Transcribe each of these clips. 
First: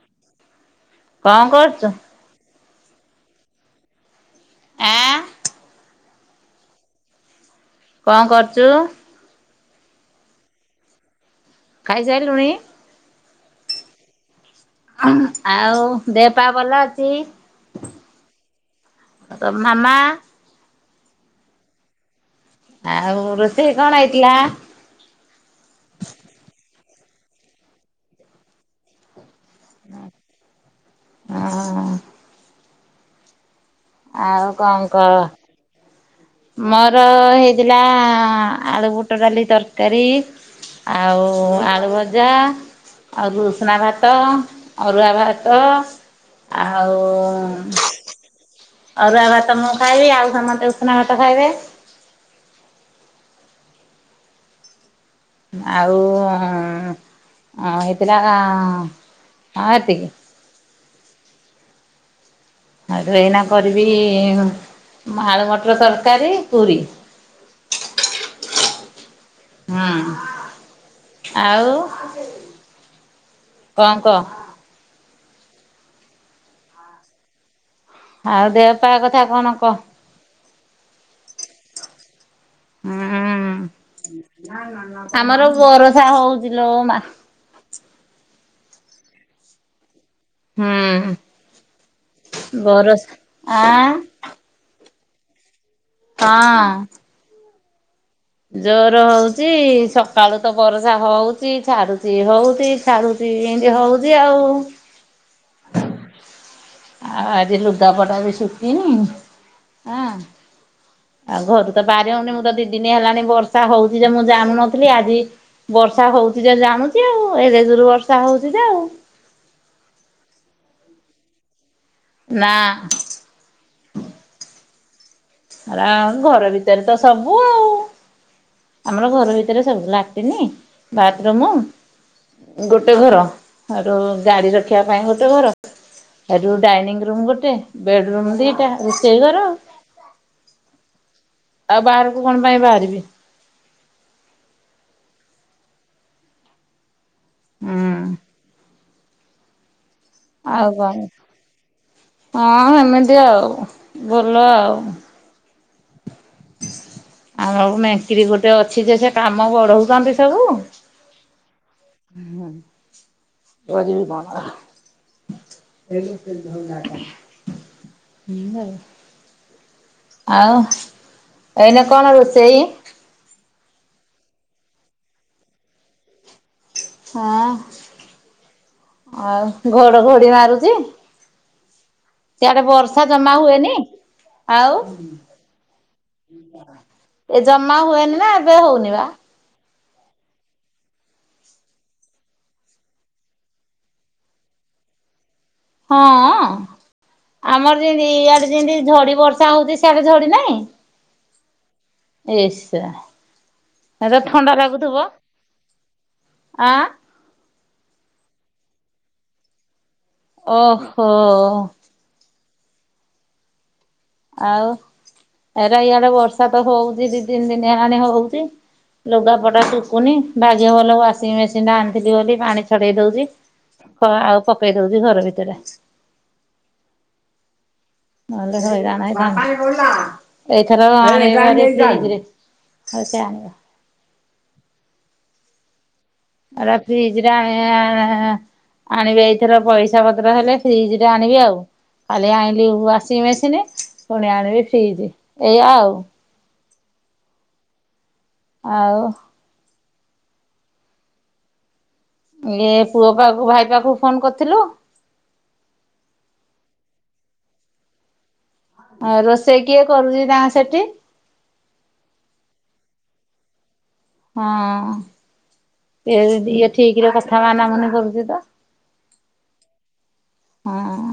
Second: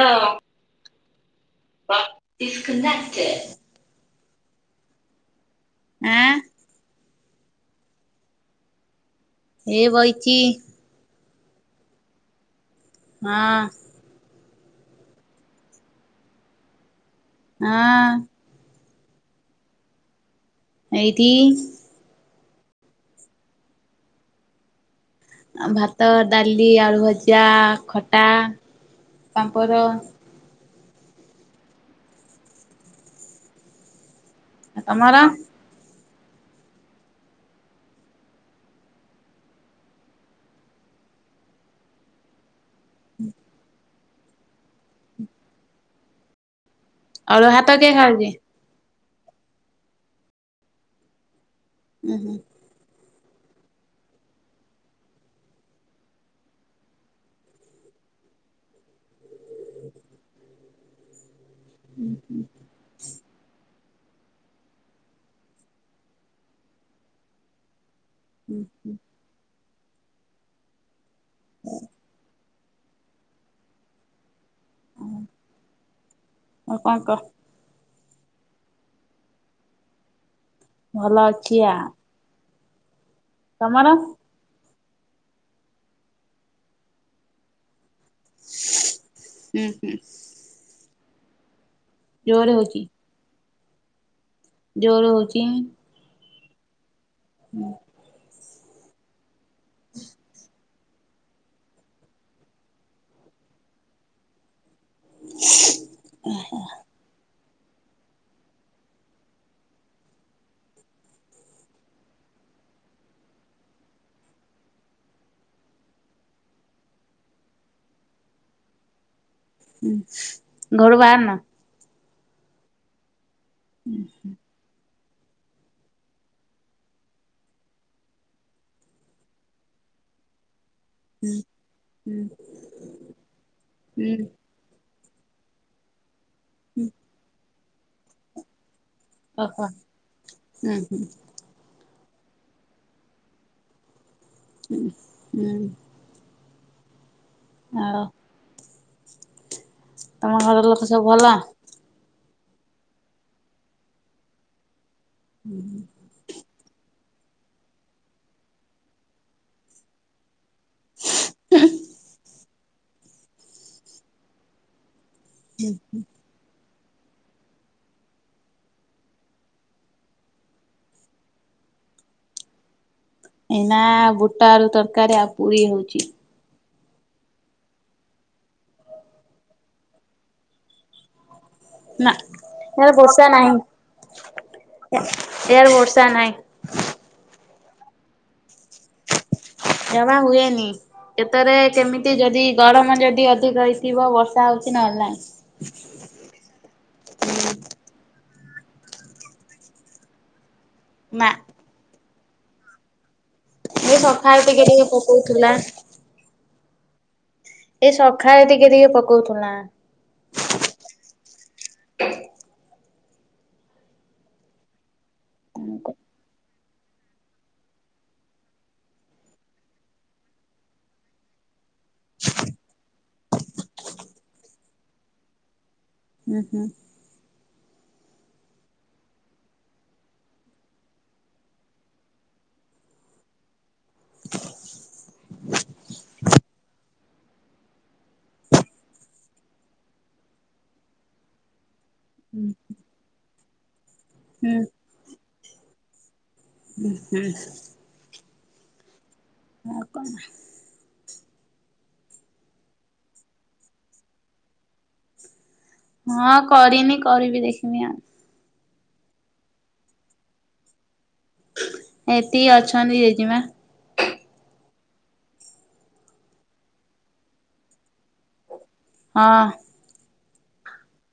ଆଁ କଣ କରୁଛ? Please connected. ଆଁ ଆଁ। କଣ କରୁଛୁ? ଏଇ ବଇଚି। ଖାଇ ସାରିଲୁଣି? ମା। ଆଉ ଦେହ ପା ଭଲ ଅଛି? ଆ। ତୋ ମାମା। ଏଇଠି। ଆଉ ରୋଷେଇ କଣ ହେଇଥିଲା? ଆଉ ଭାତ, ଡାଲି, ଆଳୁ ଭଜା, ଖଟା, ପାମ୍ପର ଆ ଆଉ କଣ ତମର କହ? ମୋର ହେଇଥିଲା ଆଳୁ ବୁଟ ଡାଲି ତରକାରୀ ଆଉ ଆଳୁ ଭଜା ଆଉ ଉଷୁନା ଭାତ। ଅରୁଆ ଭାତ। ଆଉ ଖ [unintelligible] ଅରୁଆ ଭାତ ମୁଁ ଖାଇବି। ଆଉ ସମସ୍ତେ ଉଷୁନା ଭାତ ଖାଇବେ। ଉୁଁ ହୁଁ। ଆଉ ହେଇଥିଲା ହଁ ଏତିକି। ହୁଁ ହୁଁ ଆଉଠୁ ଏଇନା କରିବି ଆଳୁ ମଟର ତରକାରୀ ପୁରୀ। ହୁଁ ହୁଁ ହଁ ଆଉ କଣ କହ। ହ ଆଉ କଣ କହ? ଆଉ ଦେହ ପା କଥା କଣ କହ? ଭଲ ଅଛି ଆ ହୁଁ। ତମର? ଆମର ବରସା ହଉଚି ଲୋ ମା। ଉଁ ହୁଁ। ହୁଁ ଜୋରେ ବରସ୍ ଆଁ? ଯୋଉ ହୋଉଚି। ହଁ। ହୁଁ। ଜୋରେ ହୋଉଚି ସକାଳୁ ତ ବରଷା ହୋଉଚି ଛାଡୁଚି ହୋଉଚି ଛାଡୁଚି ଏମତି ହୋଉଚି ଆଉ। ଓହ ଆଉ ଆଜି ଲୁଗାପଟା ବି ସୁକିନି ଆଁ ଆଉ ଘରୁ ତ ବାରି ହୋଉନି ମୁଁ ତ ଦିଦିନି ହେଲାଣି ବର୍ଷା ହୋଉଚି ଯେ ମୁଁ ଜାଣୁନଥୁଲି ଆଜି ବର୍ଷା ହେଉଚି ଯେ ଜାଣୁଚି ଆଉ ଏରେ ଜୁରେ ବର୍ଷା ହୋଉଚି ଯେ ଆଉ। ହୁଁ ଘରୁ ବାହାରନ? ନା। ଉଁ ହୁଁ। ହେରା ଆ ଘର ଭିତରେ ତ ସବୁ ଆଉ। ଆମର ଘର ଭିତରେ ସବୁ ଲାଟିନି ହୁଁ ବାଥରୁମୁ ହୁଁ ଗୋଟେ ଘର ଆରୁ ହୁଁ ଗାଡ଼ି ରଖିବା ପାଇଁ ଗୋଟେ ଘର। ଏ ରୁ ଡାଇନିଂ ରୁମ୍ ଗୋଟେ, ବେଡ ରୁମ୍ ଦିଟା। ରୋଷେଇ ଘର ଓହୋ ଉଁ ହୁଁ। ଆଉ ବାହାରକୁ କଣ ପାଇଁ ବାହାରିବି। ହୁ ହୁଁ। ଆଉ ହୁଁ ତମ ଘର ଆଉ ଲୋକ ସବୁ ଭଲ କଣ ହଁ ଏମିତି ଆଉ ଭଲ ଆଉ। ହୁଁ। ଆମ ମେଙ୍କିରି ଗୋଟେ ଅଛି ଯେ ସେ କାମ ବଢୋଉଚନ୍ତି ସବୁ। ହ କରିବି କଣ ଆ ଏ ହୁଁ ଆଉ ଆଉ ଏଇନା କଣ ରୋଷେଇ ଏଇନା ବୁଟା ଆରୁ ତରକାରୀ ଆଉ ପୁରୀ ହୋଉଚି। ହଁ ଆଉ ଘଡଘଡି ମାରୁଚି। ନା। ସିଆଡେ ଇଆଡ଼େ ବର୍ଷା ଜମା ନାହିଁ ହୁଏନି ଆଉ। ଇଆଡ଼େ ବର୍ଷା ନାହିଁ ଏ ଜମା ହୁଏନି ନା ଏବେ ହଉନି ବା। ଜମା ହୁଏନି। କେତରେ କେମିତି ଯଦି ଗରମ ଯଦି ଅଧିକ ହେଇଥିବ ବର୍ଷା ହୋଉଚି ନହେଲେ ନାଇଁ। ହଁଅ। ଆମର ଯେମିତି ଇଆଡେ ଯେମିତି ଝଡି ବର୍ଷା ହୋଉଚି ସ୍ୟାଡେ ଝଡି ନାହିଁ? ମା ଏ ଶା। ଏଇ ସଖାଳେ ଟିକେ ଟିକେ ପକୋଉଥୁଲା। ଆଁ। ଏଇ ସଖାଳେ ଟିକେ ଟିକେ ପକୋଉଥିଲା। ଓହୋ। ଆଉ ଏରା ଇଆଡେ ବର୍ଷା ତ ହୋଉଚି ଦିତିନି ଦିନି ହେଲାଣି ହୋଉଚି। ଲୁଗାପଟା ଶୁକୁନି ଭାଗ୍ୟ ଭଲ ୱାସିଂ ମେସିନଟା ଆଣିଥିଲି ବୋଲି ପାଣି ଛଡେଇ ଦୋଉଚି। ହ ଆଉ ପକେଇ ଦୋଉଚି ଘର ଭିତରେ। ଉଁ ହୁଁ। ନହଲେ ହଇରାଣ ହେଇଥାନ୍ତି ଏଇଥରକ [unintelligible] ଫ୍ରିଜରେ ହଉ ସେୟ ଆଣି ଏରା ଫ୍ରିଜ ଟା ଆ- ଆ ଆଣିବେ ଏଇଥର ପଇସା ପତ୍ର ହେଲେ ଫ୍ରିଜ୍ ଟେ ଆଣିବି ଆଉ। କାଲି ଆଣିଲି ୱାସିଂ ମେସିିନି ପୁଣି ହୁଁ ହୁଁ ଆଣିବି ଫ୍ରିଜ୍, ଏଇଆ ଆଉ। ଉଁ ହୁଁ। ଆଉ ଆଉ କଣ? ଇଏ ପୁଅ ପାଖକୁ ଭାଇ ପାଖକୁ ଫୋନ କରିଥିଲୁ? ହଁ କରିନି। କରିବି ଦେଖିନି ଆ ଆଉ ରୋଷେଇ କିଏ କରୁଛି ତାଙ୍କ ସେଠି? ଏଠି ଅଛନ୍ତି ଜେଜେମା। ହଁ। ଇଏ ଠିକ୍ ରେ କଥା ମାନାମୁନି କରୁଛି ତ? ହଁ। ହଁ।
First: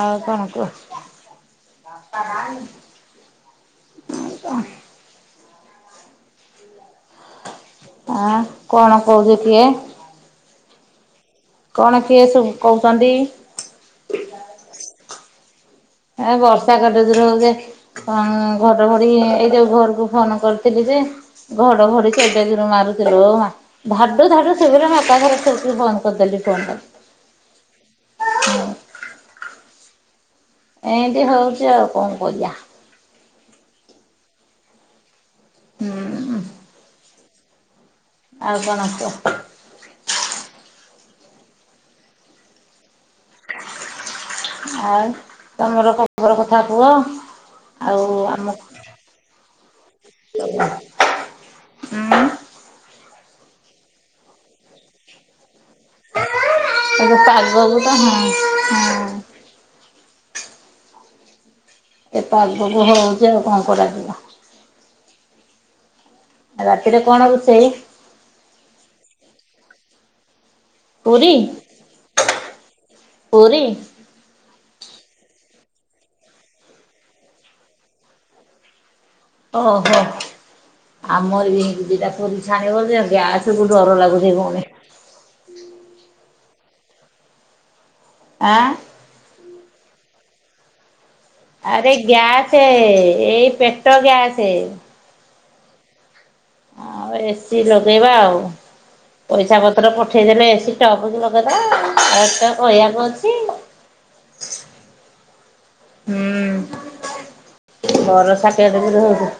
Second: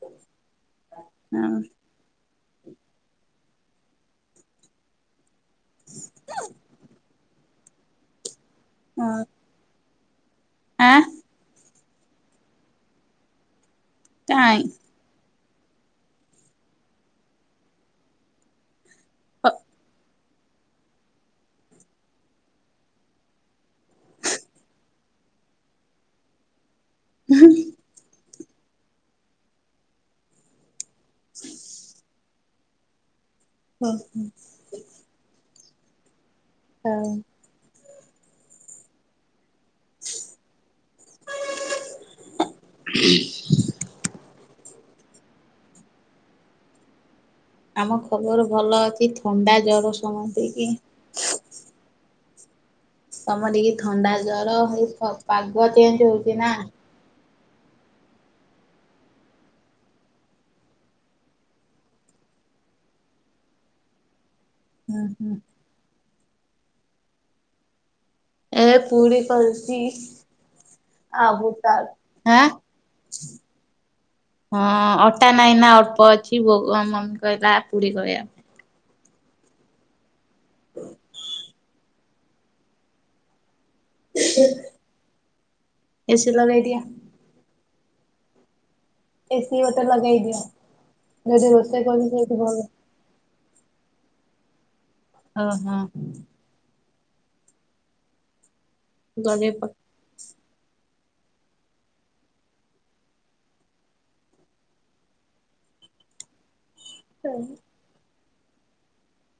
ଆଉ କଣ କୁହ? ହଁ। ବାପା ନାହିଁ? [unintelligible] ଆ କଣ କହୁଛି କିଏ? ଆ। କଣ କିଏ ସବୁ କହୁଛନ୍ତି? କାଇଁ? ଏ ବର୍ଷା କେଡେ ଜୋର ହେଉଛି, ଘଡ ଘଡି ଏ ଯଉ ଘରକୁ ଫୋନ୍ କରିଥିଲି ଯେ, ଘଡ ଘଡି କେଡେ ଜୋର୍ ମରୁଚି ଲୋ ମା। ଧାଡୁ ଧାଡୁ ଶୁଭିଲା ମୁଁ ଏକାଥରେ ଚୁପ କି ବନ୍ଦ କରିଦେଲି ଫୋନ ଟା। ହଁ। ଏମିତି ହଉଛି। ଆଉ କଣ କରିଆ? ହଁ ହଁ। ହୁଁ। ହଉ। ଆଉ କଣ କଅ? ଆଉ ତମର ଖବର କଥା କୁହ? ଆମ ଆଉ ଖବର ଆମ ଭଲ ଅଛି। ଥଣ୍ଡା ଜର ସମସ୍ଥିକି। ଉଁ ସମିତିକି ଥଣ୍ଡା ଜର ହେଇଥିବ। ପାଗ ଚେଞ୍ଜ ହଉଛି ନା। ଏବେ ପାଗ କୁ ତ ହଁ ହଁ। ଏ ପାଗକୁ ହୋଉଛି ଆଉ କଣ କରାଯିବ? ହୁଁ ହୁଁ। ଆଉ ରାତିରେ କଣ ରୋଷେଇ? ଏ ପୁରୀ କରୁଛି। ଆଉ ପୁରୀ ବୁଟ ଆଳୁ। ପୁରୀ ଆ ହଁ ଅଟା ନାଇଁ ନା ଅଳ୍ପ ଅଛି ମମି କହିଲା ପୁରୀ କହିବା- ଓହୋ। ଆମର ବି ଏମିତି ଦିଟା ପୁରୀ ଛାଣିବ ଯେ ଗ୍ୟା ସବୁ ଡର ଲାଗୁଛିି ପୁଣି ପାଇଁ। ଏସି ଲଗେଇ ଦିଅ। ଆଁ। ଏସିି ଗୋଟେ ଲଗେଇ ଦିଅ। ଯୋଉଠି ରୋଷେଇ ଆରେ କରୁଛି ସେଇଠି ଭଲ ଗ୍ୟାସେ। ଏଇ ପେଟ ଗ୍ୟାସେ। ଓ ହଁ। ଆଉ ଏସିି ଲଗେଇବା ଆଉ। ଗଦେଇ ପଇସା ପଡ ପତ୍ର ପଠେ ଓଠେଇଦେଲେ ଏସି ଟପ୍ କି ଲଗେଇଦବା ଆଉ। ହେଟା କହିବାକୁ ଅଛି। ହୁଁ। ବରଷା କେଡେ ଜୋରେ ହୋଉଛି?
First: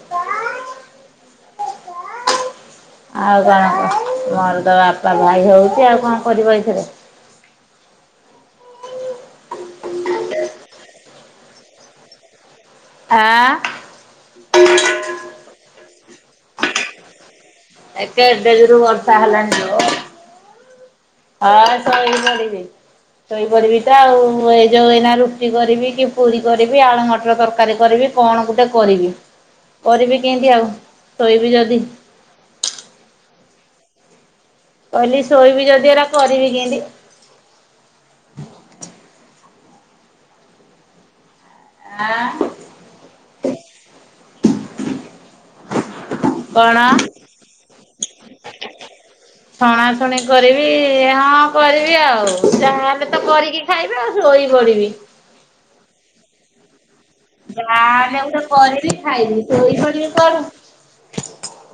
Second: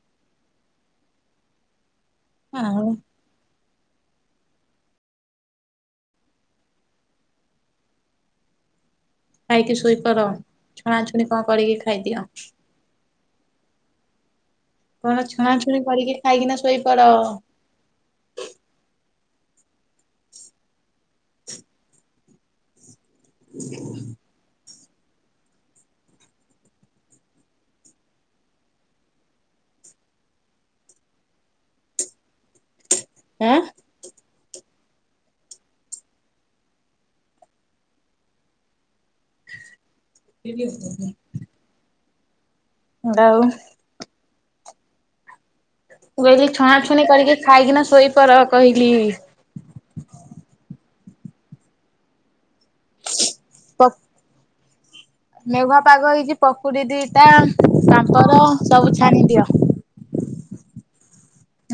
ଆଉ। ଆଉ କଣ କୁହ? ମୋର ତ ବାପା ଭାଇ ହଉଛି ଆଉ କଣ କରିବ ଏଇଥିରେ ଖାଇକି ଶୋଇପଡ଼। ଛଣାଛଣି କଣ କରିକି ଖାଇଦିଅ। ଆଁ? କଣ ଛଣାଛୁଣି କରିକି ଖାଇକିନା ଶୋଇପଡ଼। ଏ କେଡେଜୁରୁ ବର୍ଷା ହେଲାଣି ତ। ହଁ ଶୋଇପଡ଼ିବି ଶୋଇପଡିବି ତ ଆଉ ମୁଁ ଏଇ ଯୋଉ ଏଇନା ରୁଟି କରିବି କି ପୁରୀ କରିବି ଆଳୁ ମଟର ତରକାରୀ କରିବି କଣ ଗୋଟେ କରିବି। କରିବି କେମିତି ଆଉ ଶୋଇବି ଯଦି? ଆଁ? କହିଲି ଶୋଇବି ଯଦି ଏରା କରିବି କେମତି? କେ ହ ଆ ଅଣ୍ଡା ଆଳୁ ମୁଁ କହିଲି କଣ ଛଣାଛୁଣି କରିକି ଖାଇକିନା ଶୋଇପର କହିଲି। ଛଣା ଛୁଣି କରିବି ହଁ କରିବି ଆଉ ଯାହାହେଲେ ତ କରିକି ପ ଖାଇବି ଆଉ ଶୋଇ ପଡିବି। ମେଘୁଆ ପାଗ ହେଇଛି ପକୁଡି ଦିଟା ପାମ୍ପଡ ସବୁ ଛାଣିଦିଅ। ଏଇ ଯୋଡ଼ିକ କର।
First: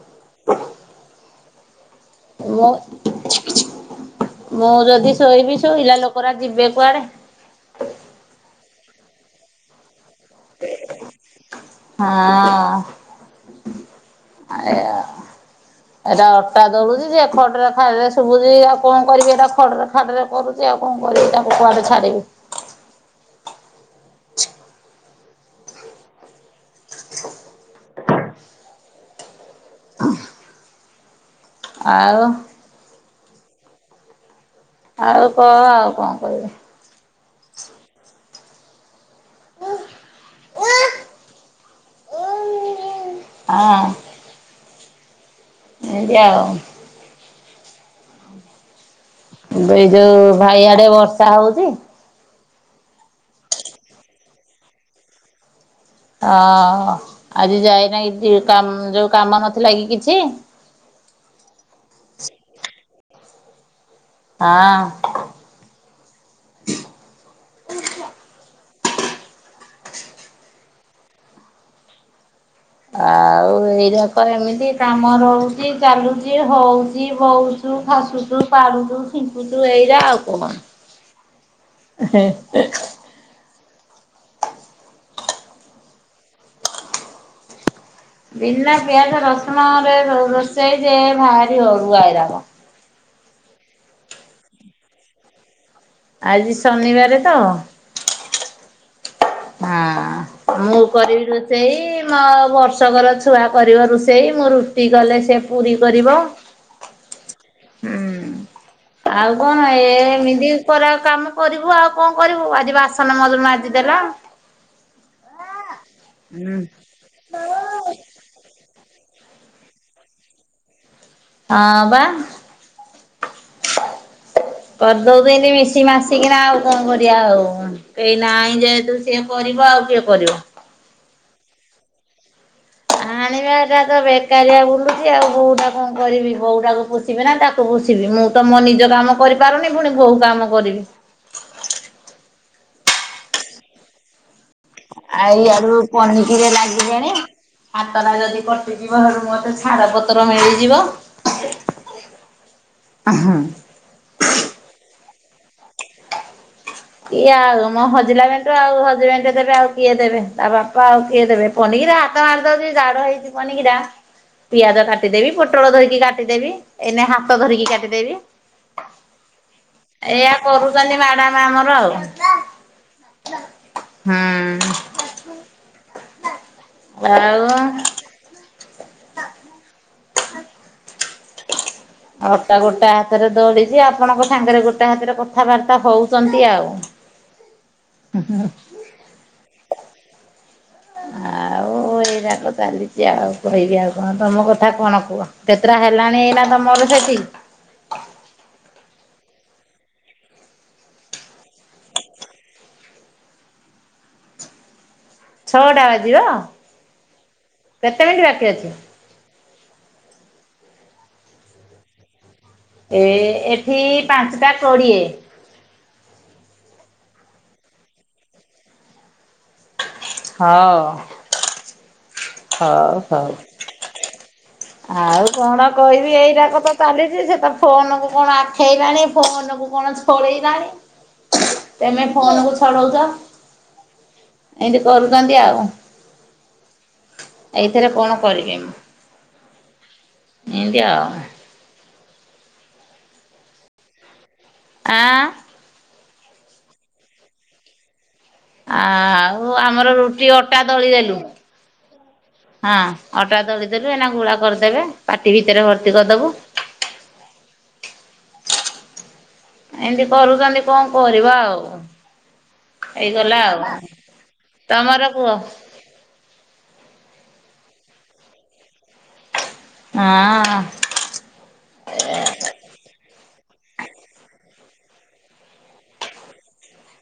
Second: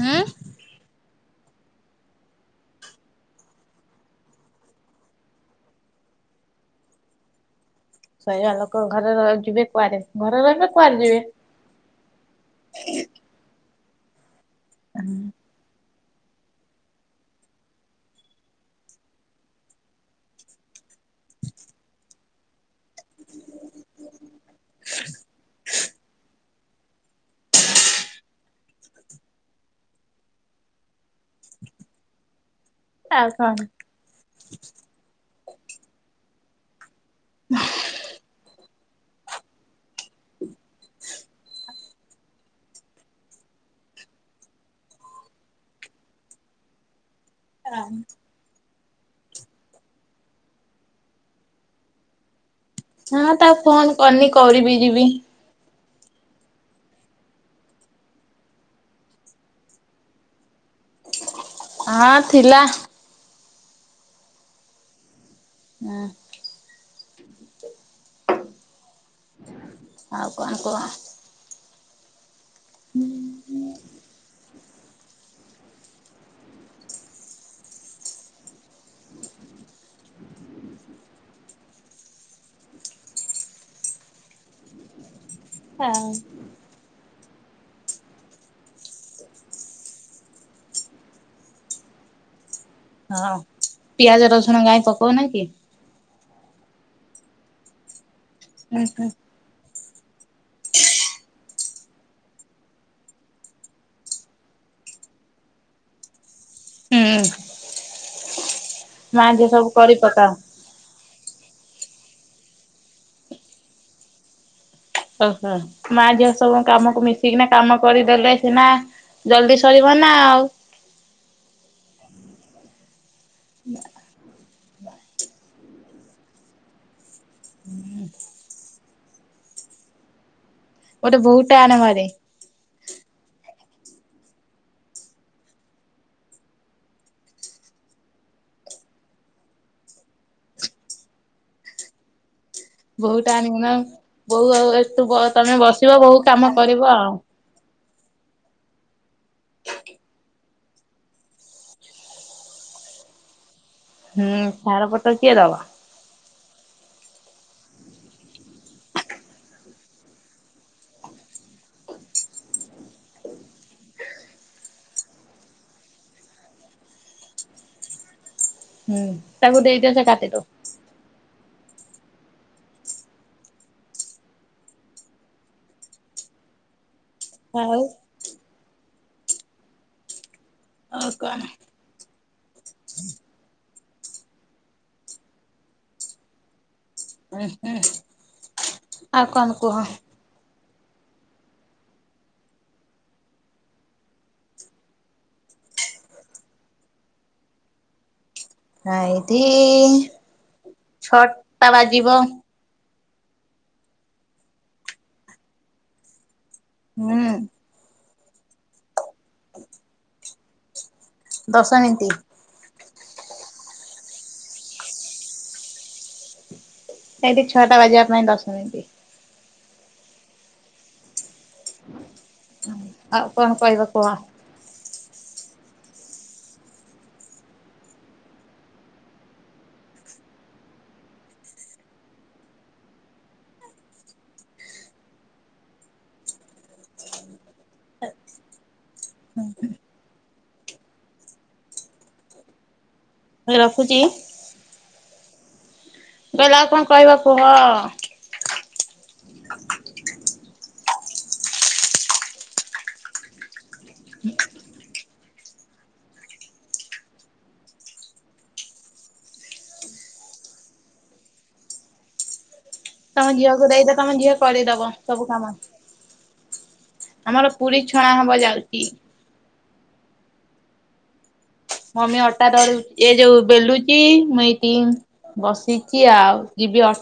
ଉଁ। ମୁଁ ଛିକ୍ ଛିକ ମୁଁ ଯଦି ଶୋଇବି ଶୋଇଲା ଲୋକରା ଯିବେ କୁଆଡେ? ଶୋଇବା ଲୋକ ଘରେ ରହି ଯିବେ କୁଆଡେ? ଘରେ ରହିବେ କୁଆଡ ଯିବେ। ହଁ ଆଇଆ ଏଇଟା ଅଟା ଦଳୁଛି ଯେ ଖଡରେ ଖାଡରେ ଶୁଭୁଛି। ଆଉ କଣ କରିବି ଏଟା ଖଡରେ ଖାଡରେ କରୁଛି ଚି ଆଉ କଣ କରିବି ତାଙ୍କୁ କୁଆଡେ ଛାଡିବି। ହଁ ଆଉ? ଆଉ କଣ? ଆଉ କହ ଆଉ କଣ କହିବି? ହ ହ ଓଁ ଏନ୍ତି ଆଉ। ହଁ। ବେଇ ଯୋଉ ଭାଇ ଆଡେ ବର୍ଷା ହଉଛି? ହଁ ତାକୁ ଫୋନ କରିନି କରିବି ଯିବି। ହଁ ଆଜି ଯାଏନାହି ଡି କାମ ଯୋଉ କାମ ନଥିଲା କି କିଛି? ହଁ ଥିଲା। ହଁ। ହଁ। ଆଉ କଣ କୁହ? ଆଉ ଏଇ ରାକ ଏମିତି କାମ ରହୁଛି ଚାଲୁଛି ହଉଛି ବଉଛୁ ଖାସୁଛୁ ପାଡୁଚୁ [unintelligible] ଏଇରାା ଆଉ କଣ। ହଁ। ବିନା ପିଆଜ ରସୁଣରେ ରୋଷେଇ ଯେ ଭାରି ଅରୁୁଆ ହେଇଲା। ହଁ ପିଆଜ ରସୁଣ ଗାଈଁ ପକଉ ନା କି? ଆଜି ଶନିବାର ତ। ହୁ ହୁଁ। ହଁ। ମୁଁ କରିବି ରୋଷେଇ ମୋ ବର୍ଷକର ଛୁଆ କରିବ ରୋଷେଇ ମୁଁ ର ଟି କଲେ ସେ ପୁରୀ କରିବ। ହୁଁ। ହୁଁ ଆଉ କଣ ସବୁ ଏ କରି ପକାଅ। ଏମିତି। କ କାମ କରିବୁ ଆଉ କଣ କରିବୁ ଆଜି ବାସନ ମ ମାଜି ଦେଲା। ଓହୋ ମା ଝିଅ ହଁ ସବୁ କାମକୁ ମିଶ ଠିକ ନା କାମ କରିଦେଲେ ସିନା ଜଲଦି ସରିବ ନା ଆଉ। ହଁ ବା। ବା କରିଦଉଛନ୍ତି ଏତି ମିଶି ମାସିକିନା ଆଉ କଣ କରିବା ଆଉ ଏ ନାହିଁ ଯେହେତୁ। ସିଏ କରିବ ଆଉ କିଏ କରିବ? ଗୋଟେ ବୋହୁ ଟେ ଆଣ ଭାରି। ଆାଣିବା ଏଟା ତ ବେକାରିଆ ବୁଲୁଛି ଆଉ ବୋଉଟା କଣ କରିବି? ବୋଉଟାକୁୁ ିବି ନା ତାକୁ ବସିବି ମୁଁ ତ ମୋ ନିଜ କାମ କରିପାରୁନି ପୁଣି ବୋହୁ କାମ କରିବି। ବୋହୁଟା ଆଣିବ ନା ଆଉ ଏତୁ ଆଉ ତମେ ଇଆଡୁ ବସିବ ବୋହୁ ପନିକିରେ କାମ କରିବ ଲାଗିଲେଣି ଆଉ। ହାତଟା ଯଦି କଟିଯିବ ହେଠୁଁ ମତେ ଛାଡ଼ପତ୍ର ହେଇଯିବ। ଆ ହଁ। ହୁଁ ସାାର ପଟ କିଏ ଦବା। କିଏ ଆଉ ମୋ ହଜିଲା ମେଣ୍ଟୁ ଆଉ ହଜିବେଣ୍ଡ ଦେବେ ଆଉ କିଏ ଦେବେ ତା ବାପା ଆଉ କିଏ ଦେବେ। ପନିକିରେ ହାତ ମାରିଦଉଛି ଦାଢ ହେଇଛି ପନିକିଟା। ପିଆଜ କାଟିଦେବି, ପୋଟଳ ଧୋଇକି କାଟିଦେବି, ଏନେ ହାତ ଧରିକି କାଟିଦେବି। ହୁଁ ତାକୁ ଦେଇଦିଅ ସେ କାଟିଦଉ। କନ୍ତି ମାଡାମ ଆମର ଆଉ। ହୁଁ ଆଉ। ଆ ଆଉ କଣ? ଅଟା ଗୋଟା ହାତରେ ଦଳିବି ଆପଣଙ୍କ ସାଙ୍ଗରେ ଗୋଟା ହାତରେ କଥାବାର୍ତ୍ତା ହଉଛନ୍ତି ଆଉ। ଉ ହୁଁ ଆଉ କଣ କୁହ। ଆଉ। ମୁଁ ଏଇଟା ତ ଚାଲିଛି। ଆଉ କହିବି ଆଉ କଣ ତମ କଥା କଣ କୁହ? କେତେଟା ହେଲାଣି ଏଇନା ତମର ସେଠି? ଏଠି ଛଅଟା ବାଜିବ। ଛଅଟା ବାଜିବ। ହୁଁ। କେତେ ମିନିଟ୍ ବାକି ଅଛି? ଦଶମିଣ୍ଟି। ଏ ଏଠି ପାଞ୍ଚଟା କୋଡ଼ିଏ। ସେଇଠି ଛଅଟା ବାଜିବା ପାଇଁ ଦଶ ମିନିଟ୍। ହଁ। ହଉ। ଆଉ କଣ କହିବା କୁହ। ଆଉ କଣ କହିବି ଏଇଟାକ ତ ଚାଲିଛି ସେ ତ ଫୋନକୁ କଣ ଆଖେଇଲାଣି ଫୋନକୁ କଣ ଳେଇଲାଣି ତମେ ଫୋନକୁ ଛଡଉଛ। ଏନ୍ତି କରୁଛନ୍ତି ଆଉ। ଏଇଥିରେ କଣ କରିବି ମୁଁ ଏମତି ଆଉ। ରଖୁଛି। ଆଁ। ଗଲା ଆଉ କଣ କହିବା କୁହ। ଆ ଆଉ ଆମର ରୁଟି ଅଟା ଦଳିଦେଲୁ। ହଁ ଅଟା ଦଳିଦେଲୁ ଏନା ଗୁଳା କରିଦେବେ ପାଟି ଭିତରେ ଭର୍ତ୍ତି କରିଦବୁ। ଏମିତି କରୁଛନ୍ତି କଣ କରିବା ଆଉ। ତମ ହେଇଗଲା ଝିଅକୁ ଆଉ। ଦେଇଦ ତମ ଝିଅ କରିଦବ ତମର ସବୁ କୁହ କାମ। ଆମର ପୁରୀ ଛଣା ହବ ଯାଉଛି। ହଁ। ମମି ଅଟା ଦଳୁ ଏ ଯୋଉ ବେଲୁଛି ମୁ ଏଇଠି। ବସଚି ଆଉ ଯିବି ଅ